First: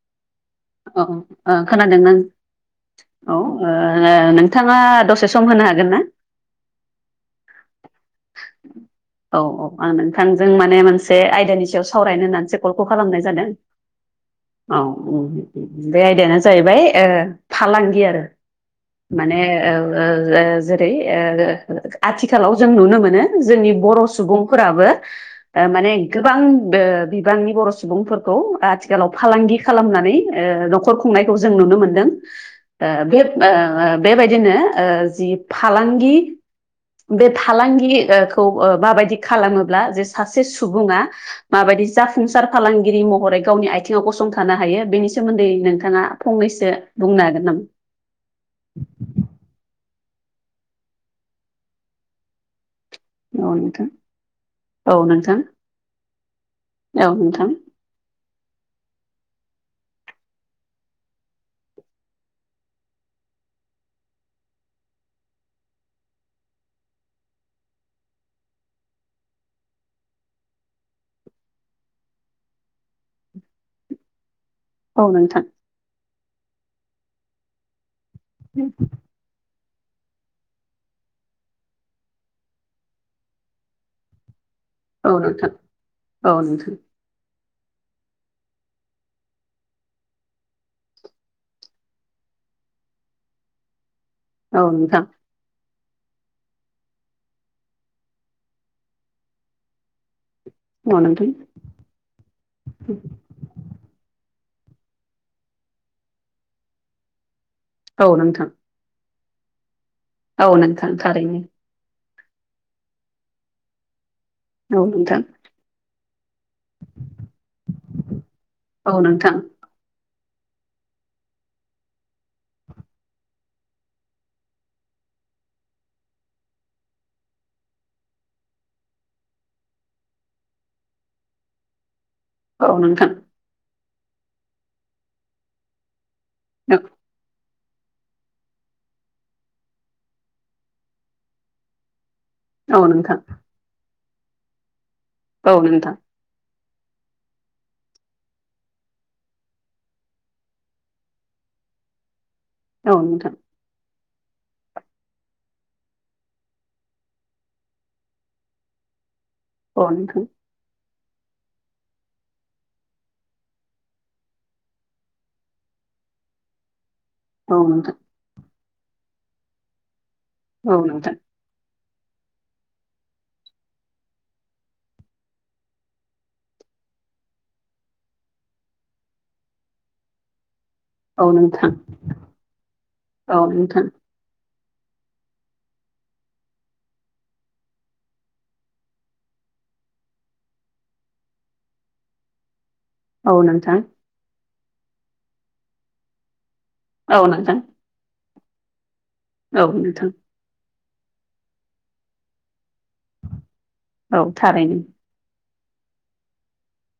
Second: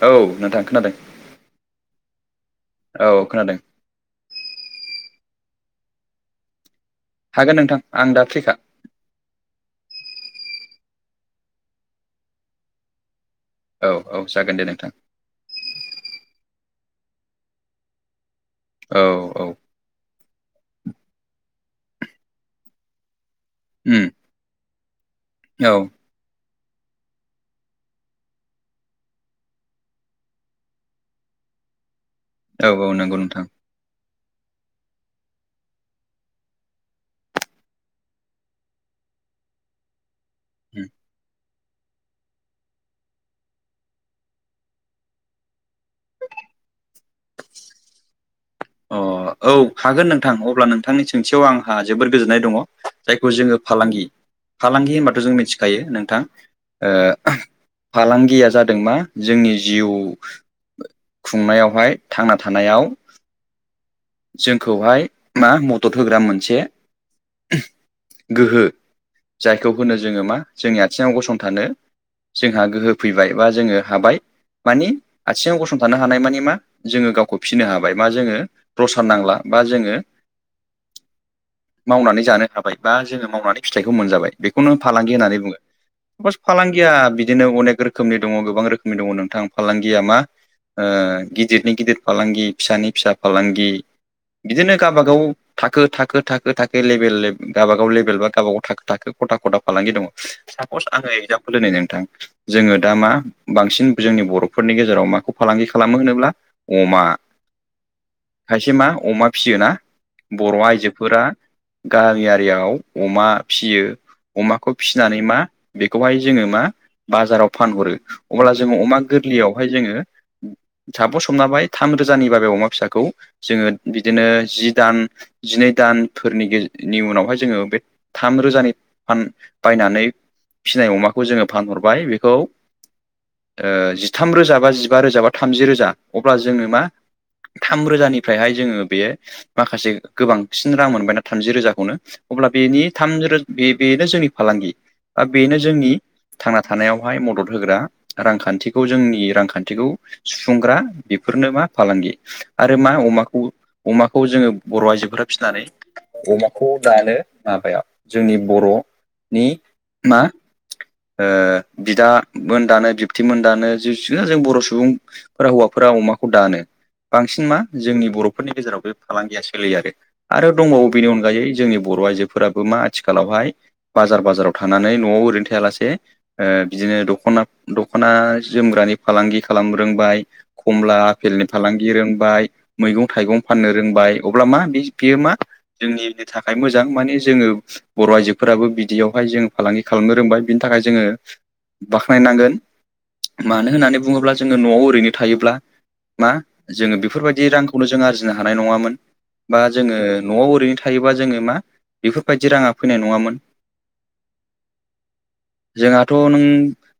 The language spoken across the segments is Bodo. औ नोंथां खोनादों औ खोनादों नों औ ओ नोंथाङा दसे सम होनो हागोन ना हागोन नोंथां आं दा फ्रिखा औ औ आं नोंथांजों माने मोनसे आयदानि सायाव सावरायनो होननानैसो कलखौ खालामनाय जादों औ औ जागोन दे औ नोंथां बुं बे आयदायानो जाहैबाय ओ फालांगि आरो औ माने औ जेरै आथिखालाव जों नुनो मोनो जोंनि बर उम सुबुंफोराबो औ माने गोबां बे बिबांनि बर सुबुंफोरखौ आथिखालाव फालांगि खालामनानै ओ नखर खुंनायखौ जों नुनो मोनदों। औ औ ओ नंगौ बे नोंथां ओ बेबायदिनो ओ जि फालांगि बे फालांगि ओ खौ ओ माबायदि खालामोब्ला जे सासे सुबुङा उम माबायदि जाफुंसार फालांगिरि महरै गावनि आथिङाव गसंथानो हायो बेनि सोमोन्दै नोंथाङा फंनैसो बुंनो हागोन नामा? अ औ हागोन नोंथां अब्ला नोंथांनि सोंथियाव आंहा जोबोर गोजोननाय दङ। जायखौ जोंङो फालांगि औ नोंथां फालांगि औ होनबाथ' जों नोंथां मिथिखायो नोंथां, ओ फालांगिया जादों मा जोंनि जिउ खुंनायावहाय थांना थानायाव जोंखौहाय मा मदद होग्रा मोनसे गोहो जायखौ होनो जोंङो मा जोंनि आथिङाव गसंथानो जोंहा गोहो फैबाय बा जोंङो हाबाय मानि औ नोंथां आथिङाव गसंथानो हानाय मानि मा जोंङो गावखौ फिसिनो हाबाय। मा जोंङो औ ला बा जोंङो मावनानै जानो हाबाय बा जोंङो मावनानै फिथाइखौ मोनजाबाय। बेखौनो फालांगि होननानै नोंथां बुङो औ सापस फालांगिया बिद दिनो अनेक रोखोमनि दङ गोबां रोखोमनि दङ नोंथां फालांगिया मा ओ गिदिरनि गिदिर फालांगि फिसानि फिसा फालांगि बिदिनो नोंथां गाबागाव थाखो थाखो थाखो थाखो लेभेल लेभ गावबागाव लेभेल बा गावबागाव थाखो थाखो खथा खथा फालांगि दङ। सापस औ नोंथां आंङो एगजामपोल होनो नोंथां जोंङो दा मा बांसिन जोंनि बर' फोरनि गेजेराव माखौ फालांगि खालामो होनोब्ला अमा औ नोंथां औ नोंथां औ नोंथां खायसे मा अमा फियो ना औ बर' नोंथां आइजोफोरा थारैनो गामियारियाव अमा फिसियो अमाखौ औ फिसिनानै नोंथां मा बेखौहाय जोंङो मा बाजाराव फानहरो अब्ला जोंङो औ अमा नोंथां गोरलैयावहाय जोंङो सापस [inaudible] थाम रोजानि बाबै अमा फिसाखौ, जोंङो बिदिनो जि दान जिनै दानफोरनिनि उनावहाय जोंङो बे थाम रोजानि फान बायनानै फिननाय अमाखौ जोंङो फानहरबाय खौ ओ औ नोंथां जिथाम रोजा बा जिबा रोजा बा थामजि रोजा अब्ला जोंङो मा औ थाम रोजानि ओमफ्रायहाय जोङो बेयो माखासे गोबांसिन रां मोनबायना थामजि रोजाखौनो अब्ला बेनि थाम नोंथां रोज बे बेनो जोंनि फालांगि। बा औ नोंथां बेनो औ नोंथां जोंनि थांना थानायावहाय मदद होग्रा रांखान्थिखौ जोंनि रांखान्थिखौ सुफुंग्रा बेफोरनो मा फालांगिव आरो औ मा अमा नोंथां अमाखौ जोङो बर' आइजोफोरा फिसिनानै अमाखौ दानो माबायाव जोंनि बर'नि औ मा नोंथां ओ बिदामोन दानो बिबथैमोन दानो जों जोंसो बर' सुबुंफोरा हौवाफोराव अं अमाखौ दानो। बांसिन औ मा नोंथां जोंनि बर'फोरनि गेजेराव बे फालांगिया सोलियो आरो। आरो दंबावो बेनि औ अनगायै जोंनि बर' आइजोफोराबो मा आथिालावहाय बाजार बाजाराव थानानै न'आव ओरैनो थायालासे ओ‌ बिदि नो दखना- दख'ना जोमग्रानि फालांगि खालाम रोंबाय, कमला नोंथां आफेलनि फालांगि रोंबाय, मैगं थाइगं औ फाननो नोंथां रोंबाय, अब्ला मा बिज बियो मा जोंनिनि थाखाय मोजां माने जोङो बर' आइजोफोराबो बिदियावहाय जों फालांगि गि खालामनो रोंबाय बिनि थाखाय जोङो बाख्नायनांगोन। औ मानो नोंथां होननानै बुङोब्ला जोङो न'आव ओरैनो थायोब्ला मा जोङो औ बेफोरबायदि नोंथां रांख जों आरजिनो हानाय नङामोन। बा औ जोङो नोंथां न'आव ओरैनो थायोबा जोङो मा बिफोरबादि रांङा औ थारैनो। जोंहाथ' नों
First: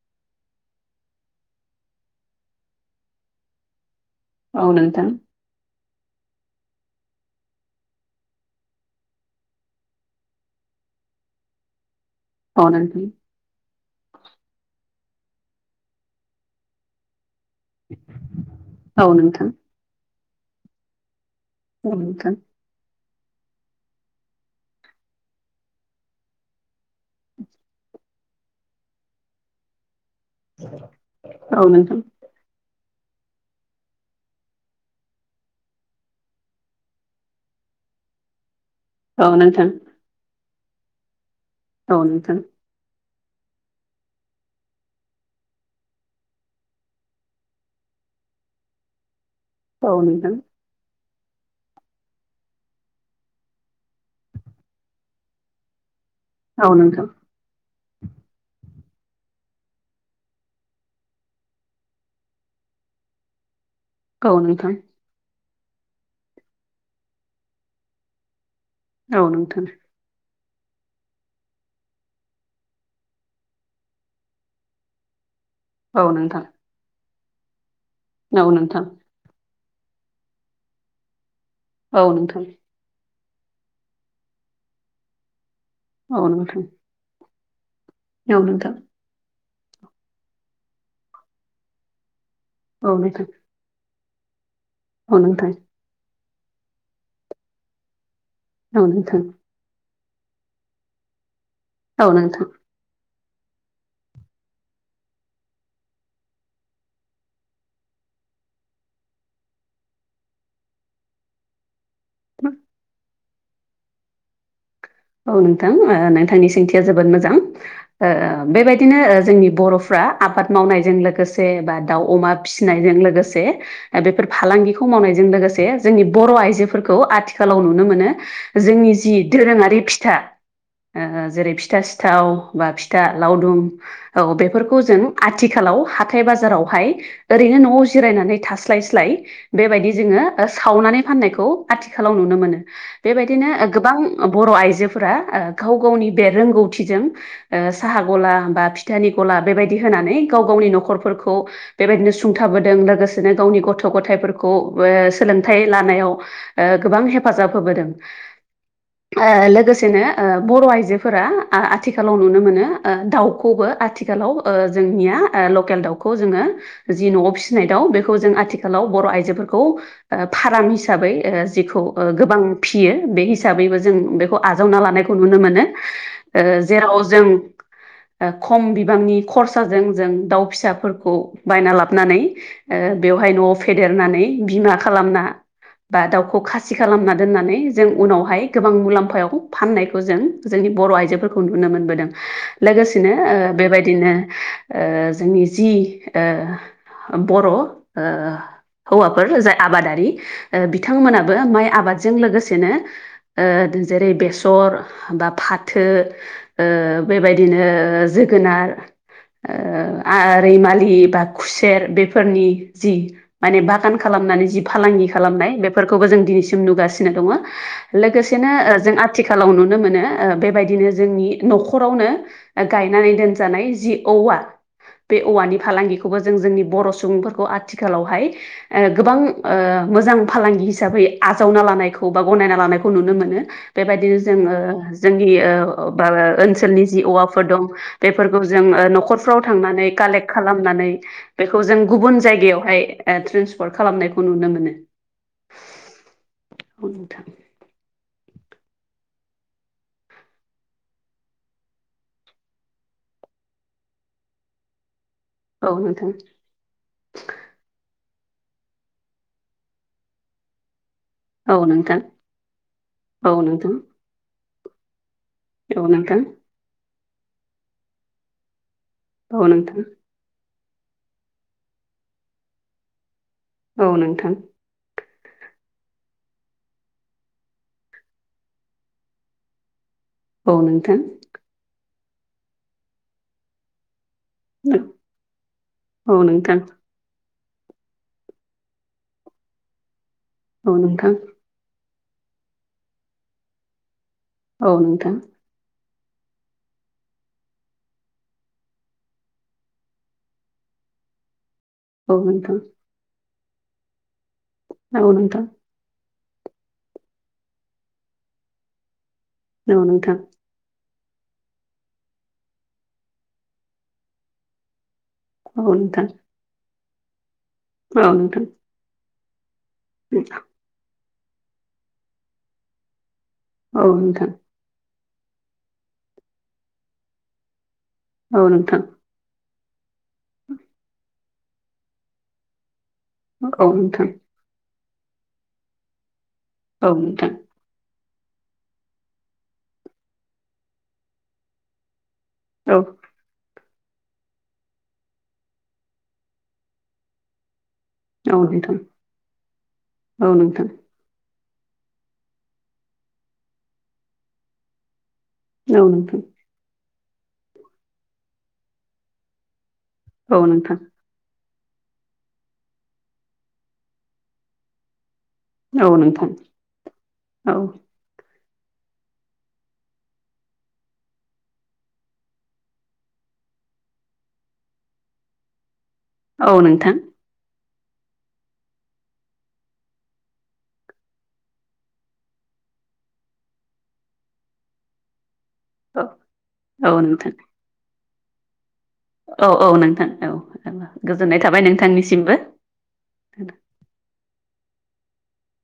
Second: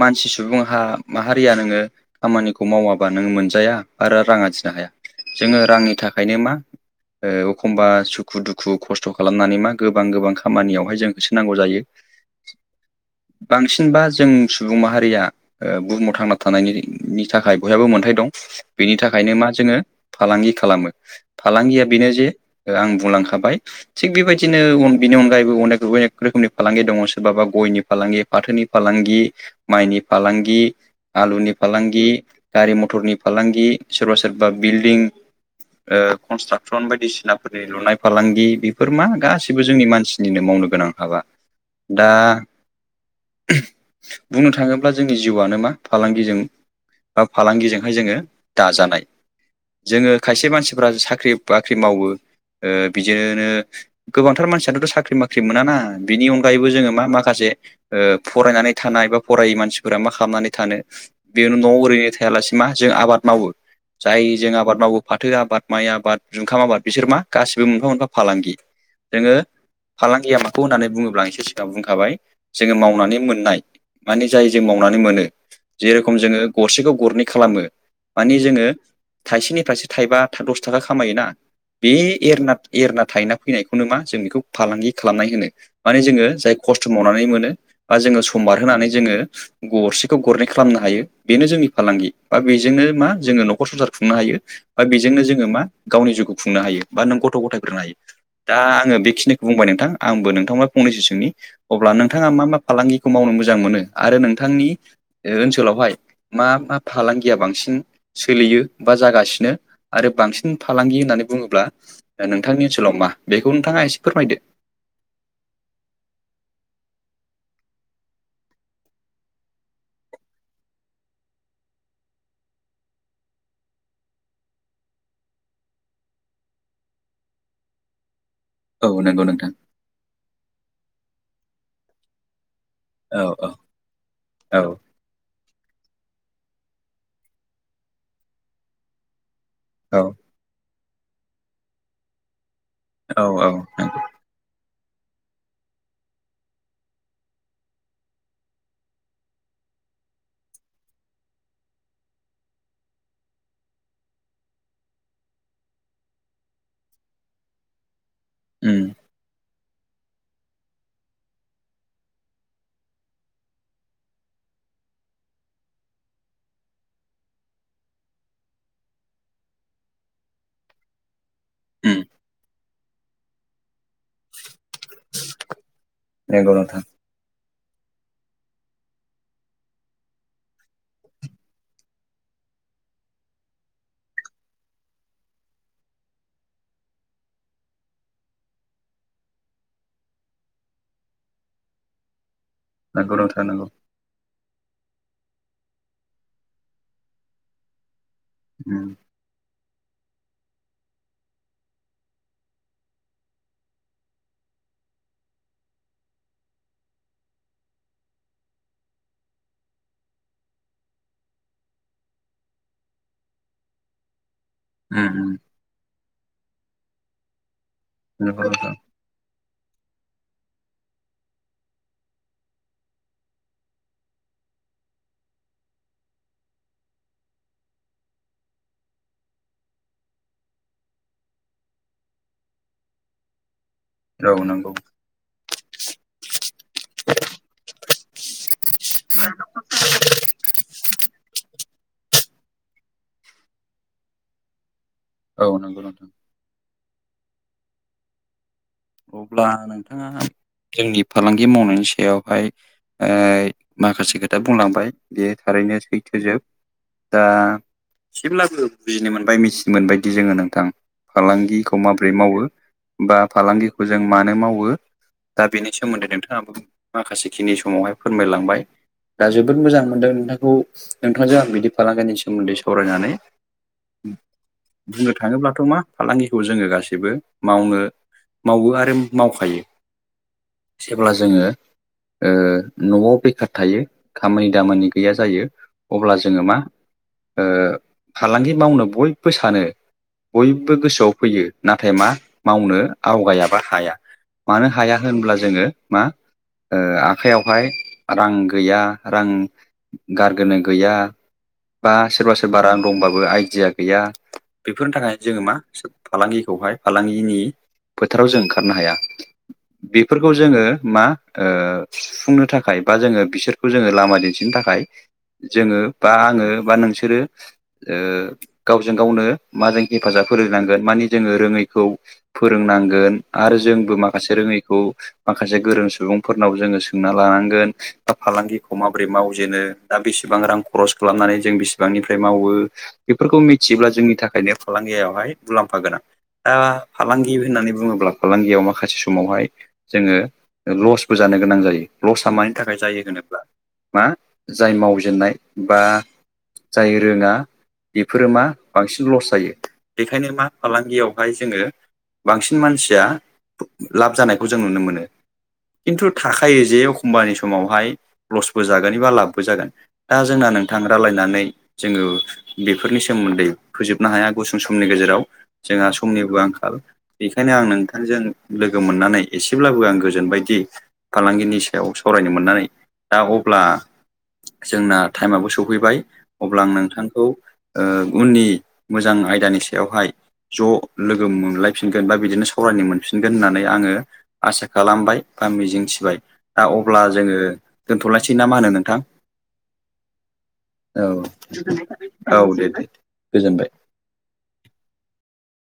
मानसि सुबुं हा माहारिया नोङो खामानिखौ मावाबा नों मोनजाया। आरो रां औ आरजिनो‌ हाया। नोंथां जोङो रांनि थाखायनो मा ओ एखम्बा सुखु दुखु खस्थ' खालामनानै मा गोबां गोबां खामानियावहाय जों होसो नांगौ जायो। औ नोंथां। बांसिनबा जों सुबुं माहारिया ओ बुहुमाव थांना थानायनि थाखाय बयहाबो मोनथायाइ दं बेनि औ थाखायनो नोंथां मा जोङो फालांगि खालामो। फालांगिया औ बेनो जे नोंथां आं बुंलांख थाबाय थिग बेबायदिनो बिनि अनगायैबो अनेक अनेक रोखोमनि फालांगि दङ सोरबाबा गयनि फालांगि। फाथोनि फालांगि माइनि फालांगि आलुनि औ नोंथां फालांगि गारि मथरनि फालांगि सोरबा सोरबा बिल बिं ओ कनस्ट्राकसन बायदिसिनाफोरनि लुनाय फालांगि बेफोर मा औ गासिबो नोंथां जोंनि मानसिनिनो मावनो गोनां हाबा औ दा नोंथां [inaudible] बुंनो थाङोब्ला जोंनि जिउआनो मा फालांगिजों बा फालांगिजोंहाय जोङो दाजानाय औ जोङो खायसे मानसिफ्रा साख साख्रि बाख्रि मावो ओ बिदिनो गोबांथार मानसियानोथ' साख्रि बाख्रि मोनाना बिनि अनगायैबो जोङो मा नोंथां माखासे ओ फरायनानै थानाय बा फरायै मानसिफोरा मा खालामनानै थानो बेयावनो नआव ओरैनो थायालासिनो मा जों आबाद मावो। औ नोंथां औ जाय जों आबाद मावो फाथो आबाद माइ आबाद जुखाम आबाद बिसोर मा गासिबो मोनफा मोनफा फालांगि। जोङो नोंथां फालांगिया मा बेखौ होननानै बुङोब्ला इसेर सिगाङाव बुंखाबाय जोङो मावनानै मोननाय माने जाय जों मावनानै मोनो औ नोंथां औ जेरेखम जोङो नोंथां गरसेखौ गरनै खालामो माने औ जोङो नोंथां थाइसेनिफ्रायासो थाइबा दस थाखा खामायोना बे औ नोंथां औ नोंथां औ नोंथां औ नोंथां औ नोंथां एरना एरना थाइना फैनायखौनो मा जों बेखौ फालांगि खालामनाय होनो माने औ जोङो जाय नोंथां खस्थ' मावनानै मोनो बा जोङो समबार होनानै जोङो गरसेखौ गरनै खालामनो हायो बेनो जोंनि फालांगि बा बेजोंनो मा जोङो न'खर संसार खुंनो हायो बा बेजोंनो जोङो मा गावनि जिउखौ खुंनो हायो बा नों गथ' गथायफोरोंनो हायो दा आङो बेखिनिखौ बुंबाय नोंथां। आंबो नोंथांनाव फंनैसो सोंनि अब्ला औ नोंथाङा नोंथां मा मा फालांगि खौ मावनो मोजां मोनो आरो नोंथांनि ओ ओनसोलावहाय मा मा फालांगिया बांसिन सोलियो बा जागासिनो आरो बांसिन फालांगि होननानै बुङोब्ला नोंथांनि ओनसोलाव मा बेखौ नोंथाङा आ एसे फोरमायदो। औ नोंथां ओ नोंथांनि सोंथिया जोबोद मोजां ओ बेबायदिनो जोंनि बर'फ्रा आबाद मावनायजों लोगोसे बा दाउ अमा फिसिनायजों लोगोसे बेफोर फालांगिखौ माव मावनायजों लोगोसे जोंनि बर' आइजोफोरखौ आथिखालाव नुनो मोनो। औ जोंनि जि नंगौ नोंथां दोरोङारि फिथा ओ जेरै फिथा सिथाव बा फिथा औ औ लावदुम औ बेफोरखौ जों आंथ आथिखालाव हाथाय बाजारावहाय ओरैनो न'आव जिरायनानै थास्लायस्लाय बेबायदि जोङो सावनानै फाननायखौ आथिखालाव नुनो मोनो। औ औ बेबायदिनो गोबां बर' आइजो आजोफोरा ओ गाव गावनि बे रोंगथिजों ओ साहा गला बा फिथानि गला बेबायदि होनानै गाव गावनि न'खरफोरखौ बेबायदिनो सुंथाबोदों लोगोसेनो गावनि गथ' गथायफोरखौ ओ सोलोंथाइ लानायाव ओ गोबां हेफाजाब होबोदों उम ओ लोगोसे ओ बर' आइजोफोरा आथिखालाव नुनो मोनो ओ दाउखौबो आथिखालाव ओ जोंनि ना ओ लकेल दाउखौ जोङो जि न'आव फिसिनाय दाउ बेखौ जों आथिखालाव बर' आइजोफोरखौ ओ फाराम हिसाबै ओ बिखौ उम गोबां फियो बे हिसाबैबो जों बेखौ आजावना लानायखौ नुनो मोनो। नंगौ ओ नोंथां जेराव जों खम बिबांनि खरसाजों जों दाउ फिसाफोरखौ बायना लाबोनानै ओ बेयाव ओमाफाय न'आव फेदेरनानै बिमा खालामना बा दाउखौ खासि खालामना दोननानै जों उनावहाय गोबां मुलाम्फायाव फाननायखौ जों जोंनि बर' आइजोफोरखौ नुनो मोनबोदों। लोगोसेनो नंगौ नोंथां ओ नंगौ बेबायदिनो ओ जोंनि जि ओ बर' ओ उम हौवाफोर जाय आबादारि। बिथांमोनाबो माइ आबादजों लोगोसेनो ओ जेरै बेसर बा फाथो ओ बेबायदिनो जोगोनार ओ आ रैमालि बा खुसेर बेफोरनि जि माने बागान खालामनानै [unintelligible] जि फालांगि उम खालामनाय बेफोरखौबो जों दिनैसिम नुगासिनो दङ। नंगौ लोगोसेनो नोंथां ओ जों आथिखालाव नुनो मोनो ओ बेबायदिनो जोंनि न'खरावनो गायनानै दोनजानाय जि [unintelligible] औवा। बे औवानि फालांगिखौबो जों जोंनि बर' सुबुंफोरखौ आथिखालावहाय ओ गोबां ओ मोजां फालांगि हिसाबै आजावना लानायखौ बा गनायना लानायखौ नुनो मोनो। बेबायदिनो औ जोङो, नंगौ जोंनि ओनसोलनि जि औवाफोर दं बेफोरखौ जों न'खरफ्राव थांनानै कालेक्ट खालामनानै बेखौ जों गुबुन जायगायावहाय ओ ट्रेन्सपर्ट खालामनायखौ नुनो मोनो। औ नंगौ नोंथां। औ अब्ला नोंथाङा जोंनि फालांगि मावनायनि सायावहाय ओ माखासे खोथा बुंलांबाय। बे थारैनो नोंथां सैथोजोब दा एसेब्लाबो बुजिनो मोनबाय, मिथिनो मोनबायदि जोङो नोंथां। औ फालांगिखौ नोंथां माबोरै मावो बा औ नोंथां फालांगिखौ जों मानो मावो। दा बेनि औ सोमोन्दै नोंथां नोंथाङाबो माखासे खिनि समावहाय फोरमायलांबाय। दा औ जोबोद मोजां नोंथां मोनदों नोंथांखौ नोंथांजों आं बिदि फालांगिनि सोमोन्दै सावरायनानै। औ नोंथां। हायोब्लाथ' मा फालांगिखौ जोङो गासैबो मावनो मावो आरो मावखायो। औ नोंथां जेब्ला जोङो ओ न'आव बेखार थायो। खामानि दामानि गैया जायो। अब्ला औ नोंथां औ जोङो मा नोंथां ओ फालांगि मावनो बयबो सानो, बयबो औ गोसोआव नोंथां फैयो [unintelligible] नाथाय मा मावनो आवगायाबा हाया। मानो औ हाया नोंथां होनब्ला जोङो मा ओ आखायावहाय रां गैया। रां गारगोनो गैया। बा औ सोरबा - नोंथां सोरबा रां दंबाबो आइडिया गैया। बेफोरनि औ थाखायनो जोङो नोंथां मा फालांगिखौहाय फालांगिनि फोथाराव जों ओंखारनो हाया। औ नोंथां बेफोरखौ जोङो मा ओ सुफुंनो थाखाय बा जोङो बिसोरखौ जोङो लामा दिन्थिनो थाखाय औ जोङो नोंथां बा आङो बा नोंसोरो ओ औ नोंथां गावजों - गावनो मा जों हेफाजाब फोरोंनांगोन मानि जोङो रोङैखौ फोरोंनांगोन। आरो औ जोंबो नोंथां माखासे रोङैखौ माखासे गोरों, सुबुंफोरनाव जोङो सोंना लानांगोन। दा औ फालांगिखौ नोंथां माबोरै मावजेनो। दा बेसेबां रां खरस खालामनानै जों बेसिबांनिफ्राय मावो। बेफोरखौ औ मिथियोब्ला नोंथां जोंनि थाखायनो फालांगियावहाय मुलाम्फा गोनां। दा औ नोंथां फालांगि होननानै बुङोब्ला फालांगियाव माखासे समावहाय जोङो लसबो जानो गोनां जायो। लसआ मानि औ थाखाय जायो होनोब्ला मा जाय मावजेननाय बा जाय रोङा बेफोरो मा औ नोंथां बांसिन लस जायो। औ बेखायनो मा नोंथां फालांगियावहाय जोङो बांसिन मानसिया लाब जानायखौ जों नुनो मोनो। औ नोंथां औ खिन्थु थाखायो जे एखम्बानि समावहाय लसबो जागोन एबा लाबबो जागोन। दा जोंना नोंथां रालायनानै। जोङो बेफोरनि सोमोन्दै फोजोबनो हाया गुसुं समनि गेजेराव। औ नोंथां औ जोंहा नोंथां समनिबो आंखाल। बेखायनो आं औ नोंथांजों लोगो मोननानै एसेब्लाबो आं गोजोनबायदि, फालांगिनि सायाव सावरायनो मोननानै। दा अब्ला जोंना टाइमाबो सौफैबाय। औ अब्ला आं नोंथां औ नोंथांखौ ओ उननि मोजां आयदानि सायावहाय ज' लोगो मोमलाय -फिनगोन बा बिदिनो सावरायनो मोनफिनगोन होननानै आङो आसा खालामबाय। बा मिजिंथिबाय। दा अब्ला जोङो दोनथ'लायसै ना मा होनो [unintelligible] थां औ नोंथां औ गोजोननाय थाबाय नोंथांनिसिमबो औ औ दे दे। गोजोनबाय। [inaudible]